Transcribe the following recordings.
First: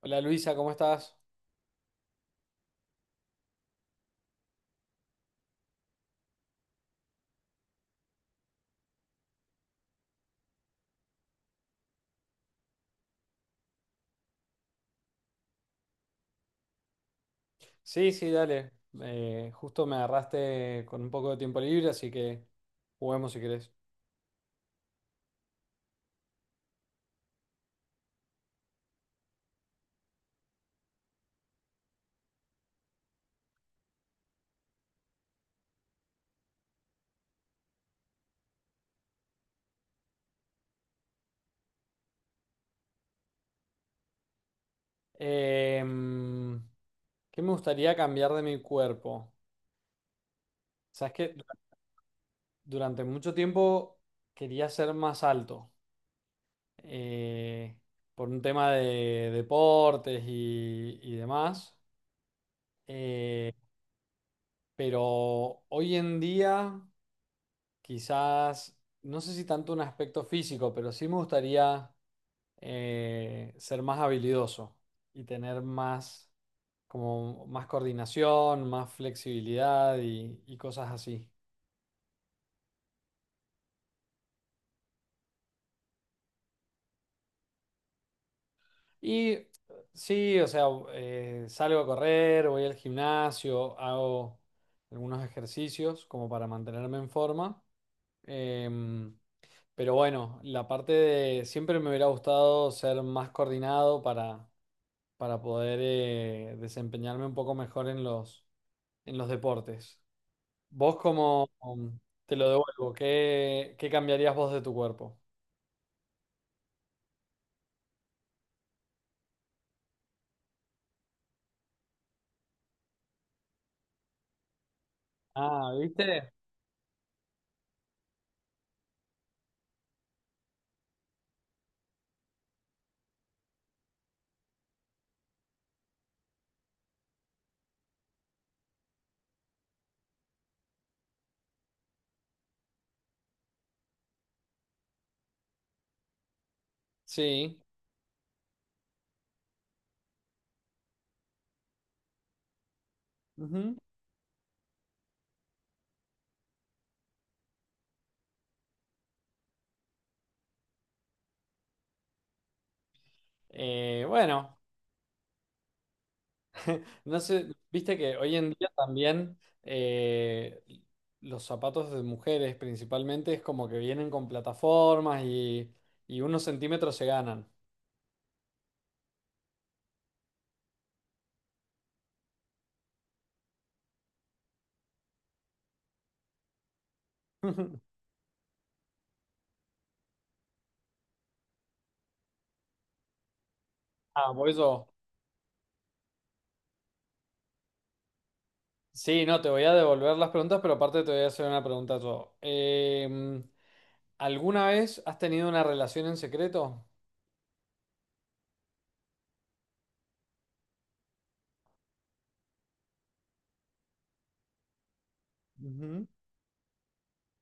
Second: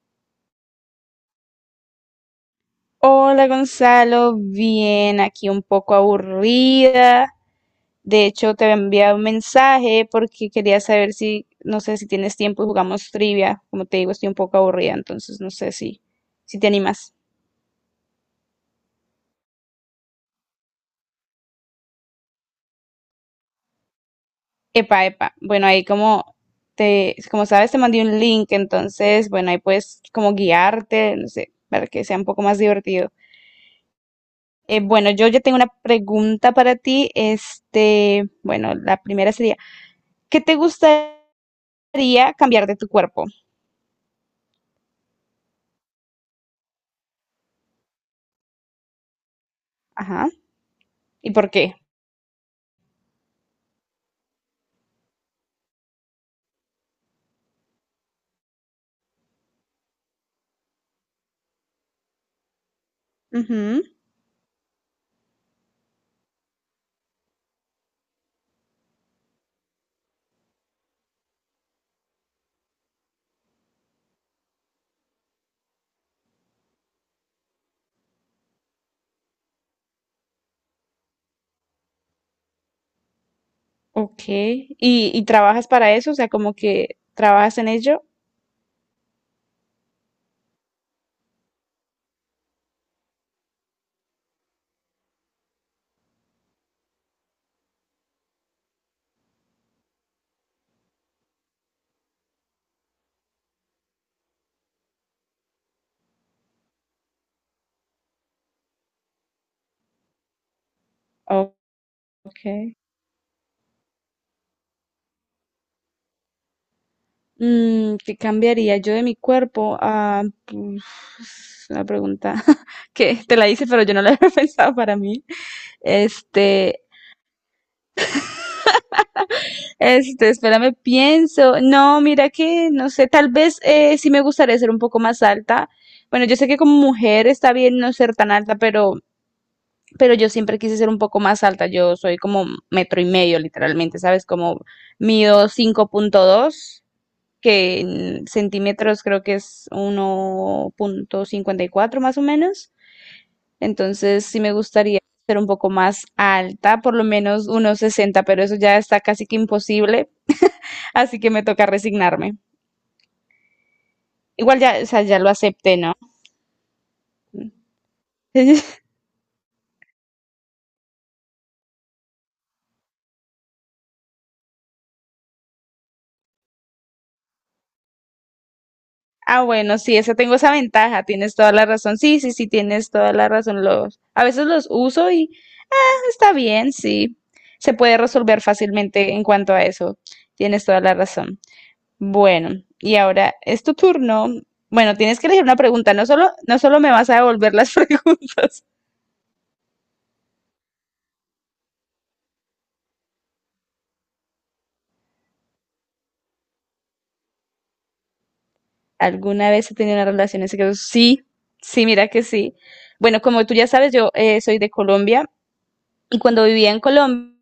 Hola Luisa, ¿cómo estás? Hola Gonzalo, bien, aquí un poco aburrida. De hecho, te había enviado un mensaje porque quería saber si, no sé si tienes tiempo y jugamos trivia. Como te digo, estoy un poco aburrida, entonces no sé si te animas. Sí, sí, dale. Justo me agarraste con un poco de tiempo libre, así que juguemos si querés. Epa, epa. Bueno, ahí como sabes, te mandé un link, entonces, bueno, ahí puedes como guiarte, no sé, para que sea un poco más divertido. Bueno, yo ya tengo una pregunta para ti. Bueno, la primera sería, ¿qué te gusta? Haría cambiar de tu cuerpo? Em, ¿Qué me gustaría cambiar de mi cuerpo? Ajá. Sabes que ¿Y por qué? durante mucho tiempo quería ser más alto, eh, por un tema de deportes y demás. Eh, Ujú. pero hoy en día quizás, no sé si tanto un aspecto físico, pero sí me gustaría... ser más habilidoso y tener más, como más coordinación, más flexibilidad y cosas así. Ok. ¿Y trabajas para eso? O sea, como que trabajas en ello. Y sí, o sea, salgo a correr, voy al gimnasio, hago algunos ejercicios como para mantenerme en forma. Em, pero bueno, la parte de siempre me hubiera gustado ser más coordinado para poder desempeñarme un poco mejor en en los deportes. Vos como, Ok. Te lo devuelvo, ¿ qué cambiarías vos de tu cuerpo? ¿Qué cambiaría yo de mi cuerpo? Ah, pues, es una pregunta que te la hice, pero yo no la había pensado para mí. Ah, ¿viste? Este, espérame, pienso. No, mira que, no sé, tal vez sí me gustaría ser un poco más alta. Bueno, yo sé que como mujer está bien no ser tan alta, pero yo siempre quise ser un poco más alta. Yo soy como metro y medio, literalmente, ¿sabes? Como mido 5.2 Sí. que en centímetros creo que es 1,54 más o menos. Ujú. Entonces sí me gustaría ser un poco más alta, por lo menos unos 60, pero eso ya está casi que imposible, así que me toca resignarme. Bueno, Igual ya, o sea, ya lo acepté, ¿no? no sé, viste que hoy en día también, los zapatos de mujeres principalmente es como que vienen con plataformas y unos centímetros se ganan. Ah, bueno, sí, esa tengo esa ventaja, tienes toda la razón. Sí, sí, sí, tienes toda la razón. Los, a veces los uso y está bien, sí. Se puede resolver fácilmente en cuanto a eso. Tienes toda la razón. Bueno, y ahora es tu turno. Ah, por eso. Bueno, tienes que elegir una pregunta. No solo, no solo me vas a devolver las preguntas. Sí, no, te voy a devolver las preguntas, pero aparte te voy a hacer una pregunta yo. ¿Alguna vez has tenido una relación en secreto? ¿Alguna vez he tenido una relación en secreto? Sí, sí, mira que sí. Bueno, como tú ya sabes, yo soy de Colombia Ujú. y cuando vivía en Colombia,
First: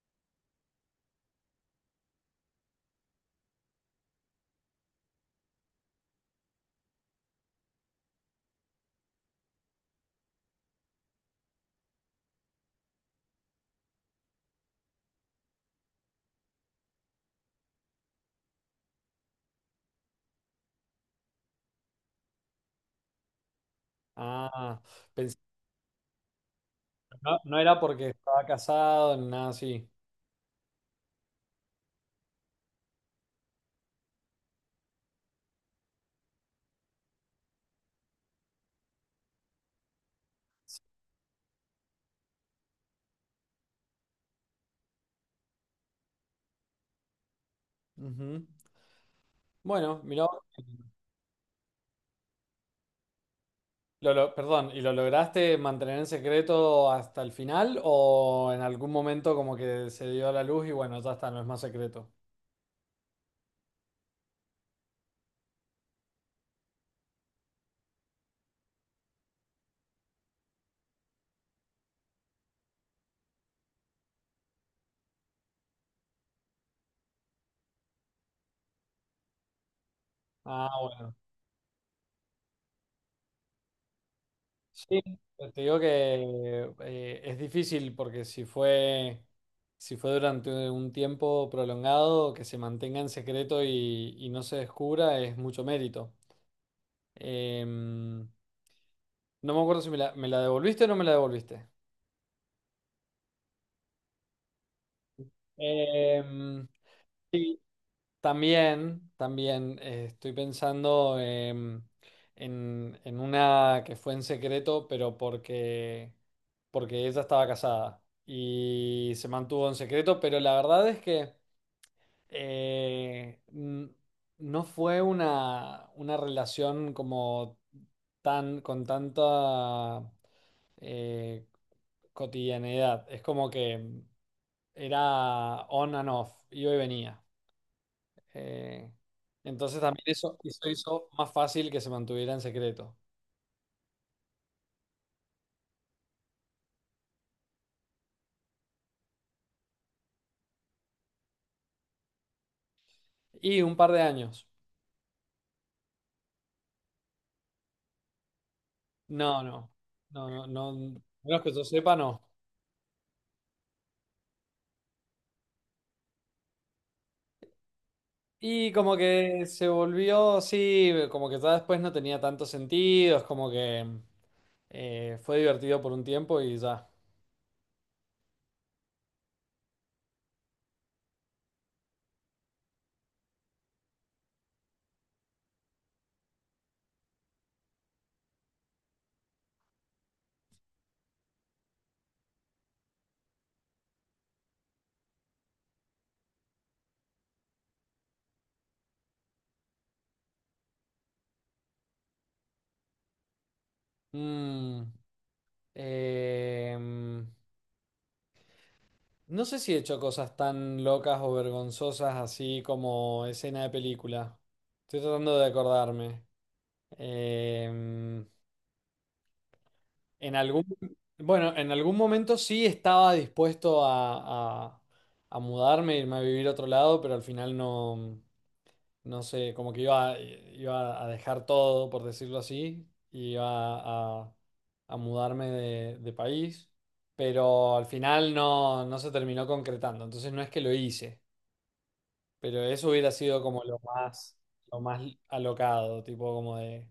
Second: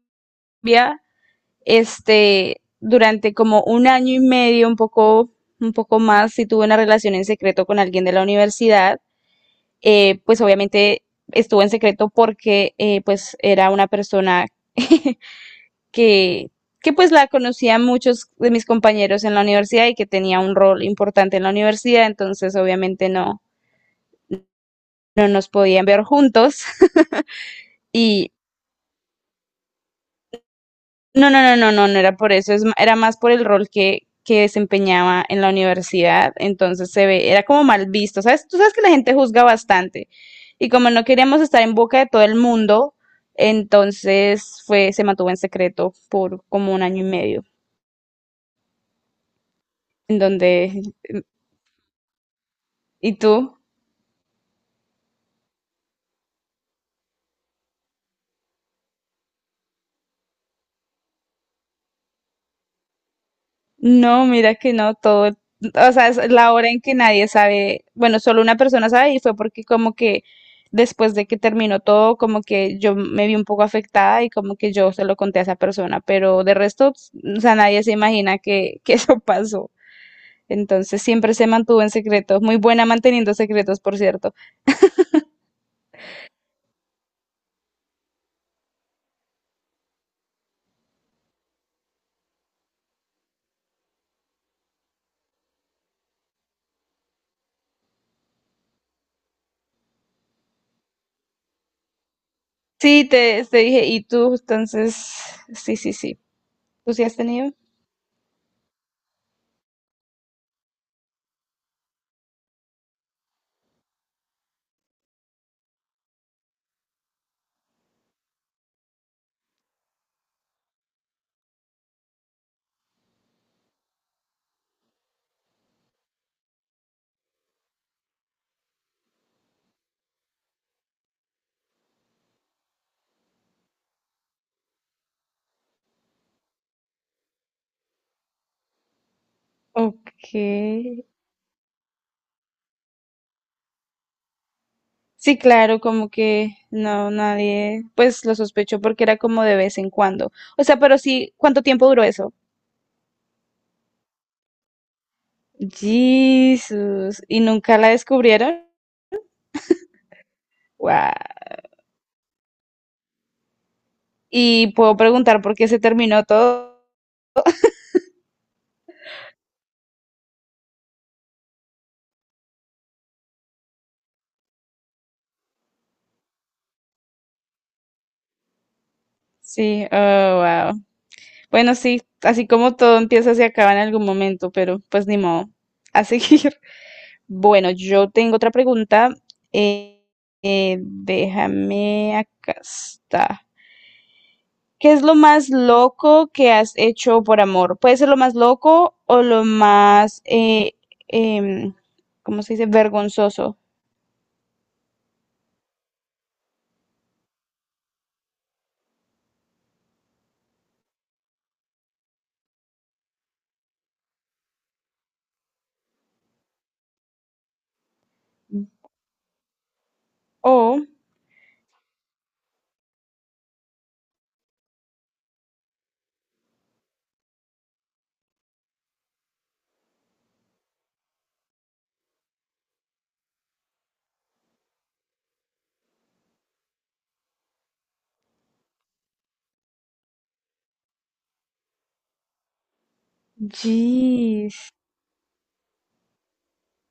durante como un año y medio, un poco más, sí tuve una relación en secreto con alguien de la universidad pues obviamente estuvo en secreto porque pues era una persona que, que pues la conocían muchos de mis compañeros en la universidad y que tenía un rol importante en la universidad, entonces obviamente no, Ah, no pensé, nos podían ver juntos. no, no era porque Y estaba casado ni nada así. no, no, no, no, no, no era por eso, era más por el rol que desempeñaba en la universidad, entonces se ve, era como mal visto, ¿sabes? Tú sabes que la gente juzga bastante y como no queríamos estar en boca de todo el mundo, entonces fue, se mantuvo en secreto por como un año y medio, Ujú. Bueno, en mirá, donde, ¿y tú? Perdón, ¿y lo lograste mantener en secreto hasta el final o en algún momento como que se dio la luz y bueno, ya está, no es más secreto? No, mira que no, todo, o sea, es la hora en que nadie sabe, bueno, solo una persona sabe y fue porque como que después de que terminó todo, como que yo me vi un poco afectada y como que yo se lo conté a esa persona, pero de resto, pues, o sea, nadie se imagina que eso pasó. Ah, Entonces bueno. siempre se mantuvo en secreto, muy buena manteniendo secretos, por cierto. Sí, te digo que es difícil porque si fue, si fue durante un tiempo prolongado, que se mantenga en secreto y no se descubra es mucho mérito. Em, no me acuerdo si me me la devolviste o no me la devolviste. Sí, te dije, ¿y tú? Entonces, sí, sí, sí. Em, ¿Tú sí has tenido? Sí. También, también, estoy pensando, en una que fue en secreto, pero porque, porque ella estaba casada y se mantuvo en secreto, pero la verdad es que eh, n- no fue una relación como tan, con tanta eh, cotidianidad. Es como que era on and off, iba y venía. Eh, entonces también Ok. eso hizo más fácil que se mantuviera en secreto. Sí, claro, como que no, nadie, pues lo sospechó porque era como de vez en cuando. O sea, pero sí, ¿cuánto tiempo duró eso? Y un par de años. Jesús, ¿y nunca la descubrieron? No, no, no, no, no, Wow. menos que yo sepa, no. Y puedo preguntar por qué se terminó todo. Y como que se volvió, sí, como que ya después no tenía tanto sentido, es como que fue divertido por un tiempo y ya. Sí, oh, wow. Bueno, sí, así como todo empieza, se acaba en algún momento, pero pues ni modo. A seguir. Bueno, yo tengo otra pregunta. Eh, déjame acá está. ¿Qué es lo más loco que has hecho por amor? Puede ser lo más loco o lo más, em, ¿cómo se dice? Vergonzoso. Mm, em, no sé si he hecho cosas tan locas o vergonzosas así como escena de película. Estoy tratando de acordarme. Em, en algún, Oh, bueno, en algún momento sí estaba dispuesto a mudarme, irme a vivir a otro lado, pero al final no. No sé, como que iba, iba a dejar todo, por decirlo así, y iba a mudarme de país, pero al final no, no se terminó concretando, entonces no es que lo hice, pero eso hubiera sido como jeez. lo más alocado, tipo como de...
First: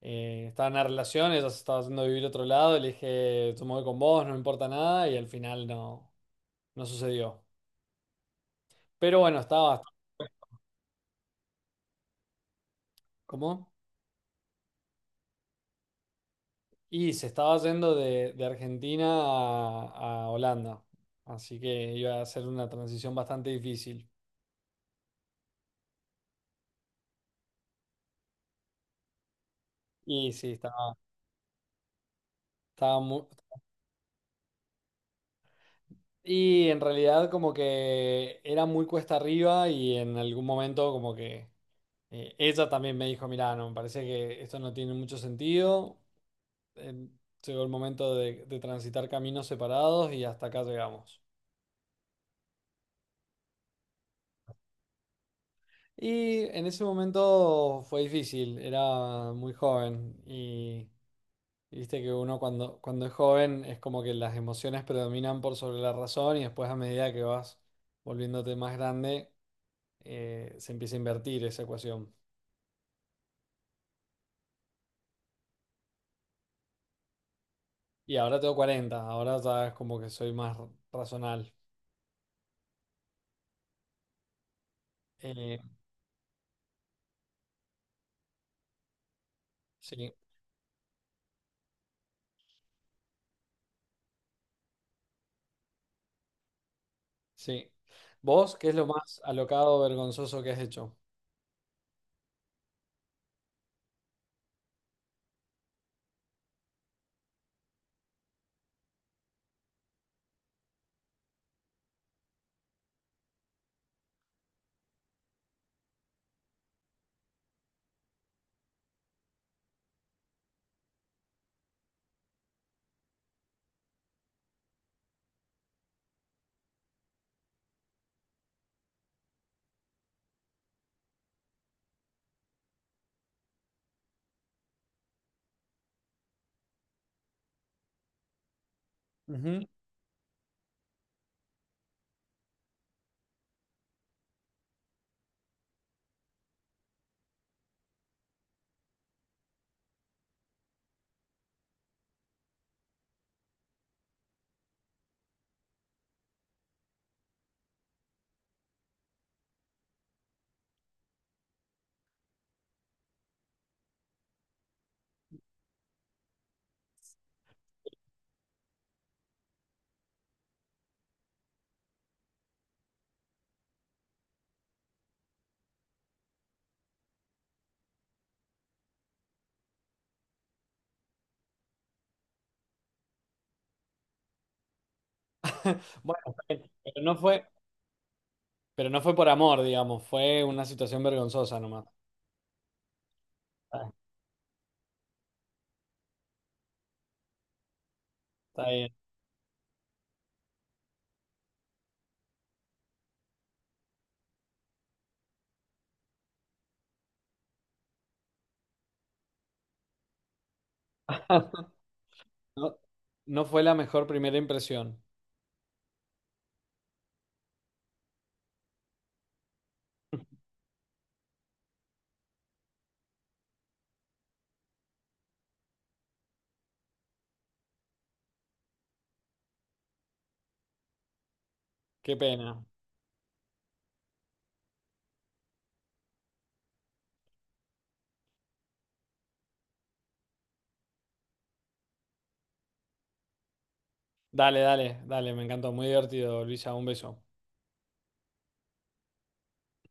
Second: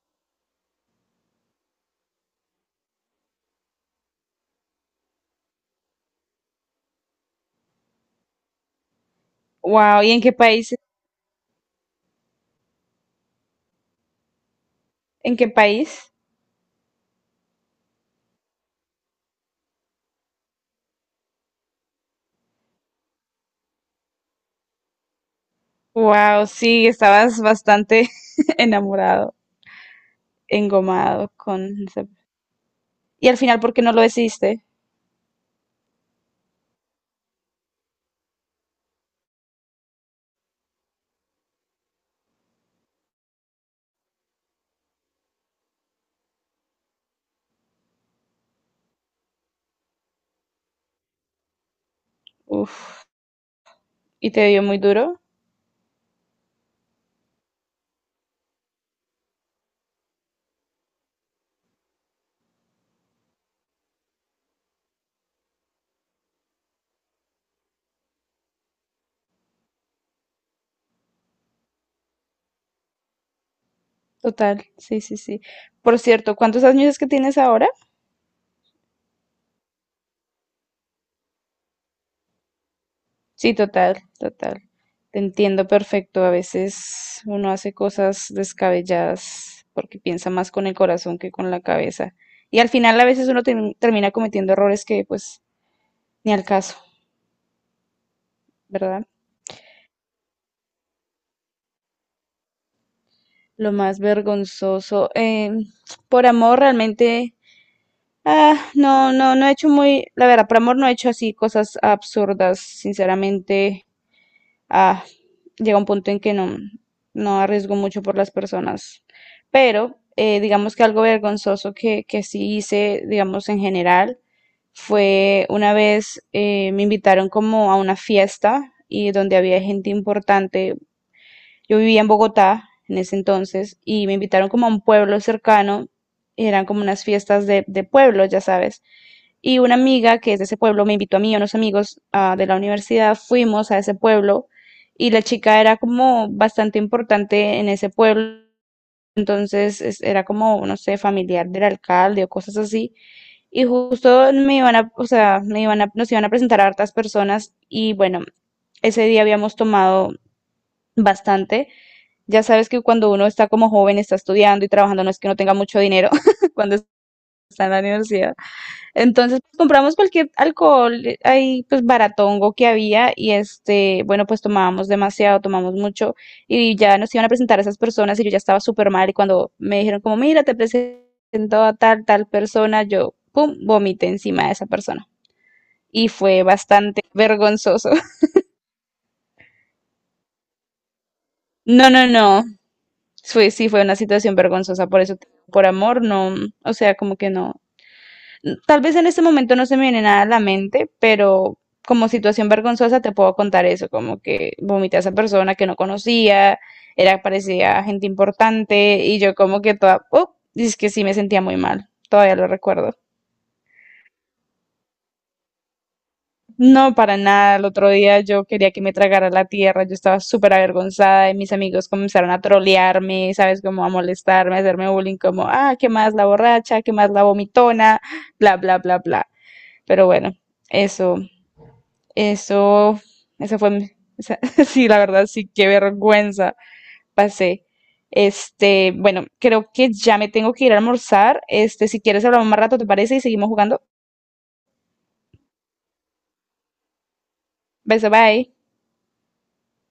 estaba en una relación, ella se estaba haciendo vivir a otro lado, y le dije, yo me voy con vos, no me importa nada, y al final no, no sucedió. Pero bueno, estaba bastante... Wow, ¿y en qué país? ¿Cómo? ¿En qué país? Y se estaba yendo de Argentina a Holanda, así que iba a ser una transición bastante difícil. Wow, sí, estabas bastante enamorado, Y sí, estaba, engomado con... estaba mu- Y al final, ¿por qué no lo hiciste? Y en realidad como que era muy cuesta arriba y en algún momento como que ella también me dijo, mirá, no, me parece que esto no tiene mucho sentido. Eh, Llegó el momento de transitar caminos separados y hasta acá llegamos. Uf, y te dio muy duro. Y en ese momento fue difícil, era muy joven. Y viste que uno cuando, cuando es joven es como que las emociones predominan por sobre la razón y después a medida que vas volviéndote más grande, se empieza a invertir esa ecuación. Total, sí, sí, sí. Por cierto, ¿cuántos años es que tienes ahora? Y ahora tengo 40, ahora ya es como que soy más razonal. Sí, total, total. Te Eh, entiendo perfecto. A veces uno hace cosas descabelladas porque sí, piensa más con el corazón que con la cabeza. Y al final a veces uno termina cometiendo errores que pues ni al caso, sí. ¿Vos qué es lo ¿verdad? más alocado vergonzoso que has hecho? Lo más vergonzoso. Por amor realmente, no, no, no he hecho muy, la verdad, por amor no he hecho así cosas absurdas, sinceramente. ah, Llega un punto en que no, no arriesgo mucho por las personas. Pero digamos que algo vergonzoso que sí hice, digamos en general, fue una vez me invitaron como a una fiesta y donde había gente importante. Yo vivía en Bogotá en ese entonces y me invitaron como a un pueblo cercano, eran como unas fiestas de pueblo, ya sabes. Y Ujú. una amiga que es de ese pueblo me invitó a mí y a unos amigos de la universidad, fuimos a ese pueblo y la chica era como bastante importante en ese pueblo, entonces era como, no sé, familiar del alcalde o cosas así. Y justo me iban a, o sea, me iban a, nos iban a presentar a hartas personas y bueno, ese día habíamos tomado bastante. Ya sabes que cuando uno está como joven, está estudiando y trabajando, no es que no tenga mucho dinero cuando está en la universidad. Entonces, pues, compramos cualquier alcohol ahí, pues baratongo que había y este, bueno, pues tomábamos demasiado, tomamos mucho y ya nos iban a presentar a esas personas y yo ya estaba súper mal y cuando me dijeron como, mira, te presento a tal, tal persona, yo, pum, vomité encima de esa persona. Y Bueno, fue está, pero bastante no fue, vergonzoso. pero no fue por amor, digamos, fue una situación vergonzosa nomás. No, no, no. Fue, sí, fue Está, una situación vergonzosa, por eso, por amor, no, o sea, como que no. está Tal bien. vez en este momento no se me viene nada a la mente, pero como situación vergonzosa te puedo contar eso, como que vomité a esa persona que no conocía, era, parecía gente importante, y yo como que toda, oh, y es que sí me sentía muy mal, todavía lo No, recuerdo. no fue la mejor primera impresión. No, para nada. El otro día yo quería que me tragara la tierra. Yo estaba súper avergonzada y mis amigos comenzaron a trolearme, ¿sabes? Como a molestarme, a hacerme bullying, como, ah, ¿qué más la borracha? ¿Qué más la vomitona? Bla, bla, bla, bla. Pero bueno, eso, Qué pena. eso, eso fue, esa- sí, la verdad, sí, qué vergüenza pasé. Bueno, creo que ya me tengo que ir a almorzar. Si quieres hablamos más rato, ¿te parece? Y seguimos jugando. Dale, dale, dale, me encantó. Muy divertido, Luisa. Un beso. Beso, bye.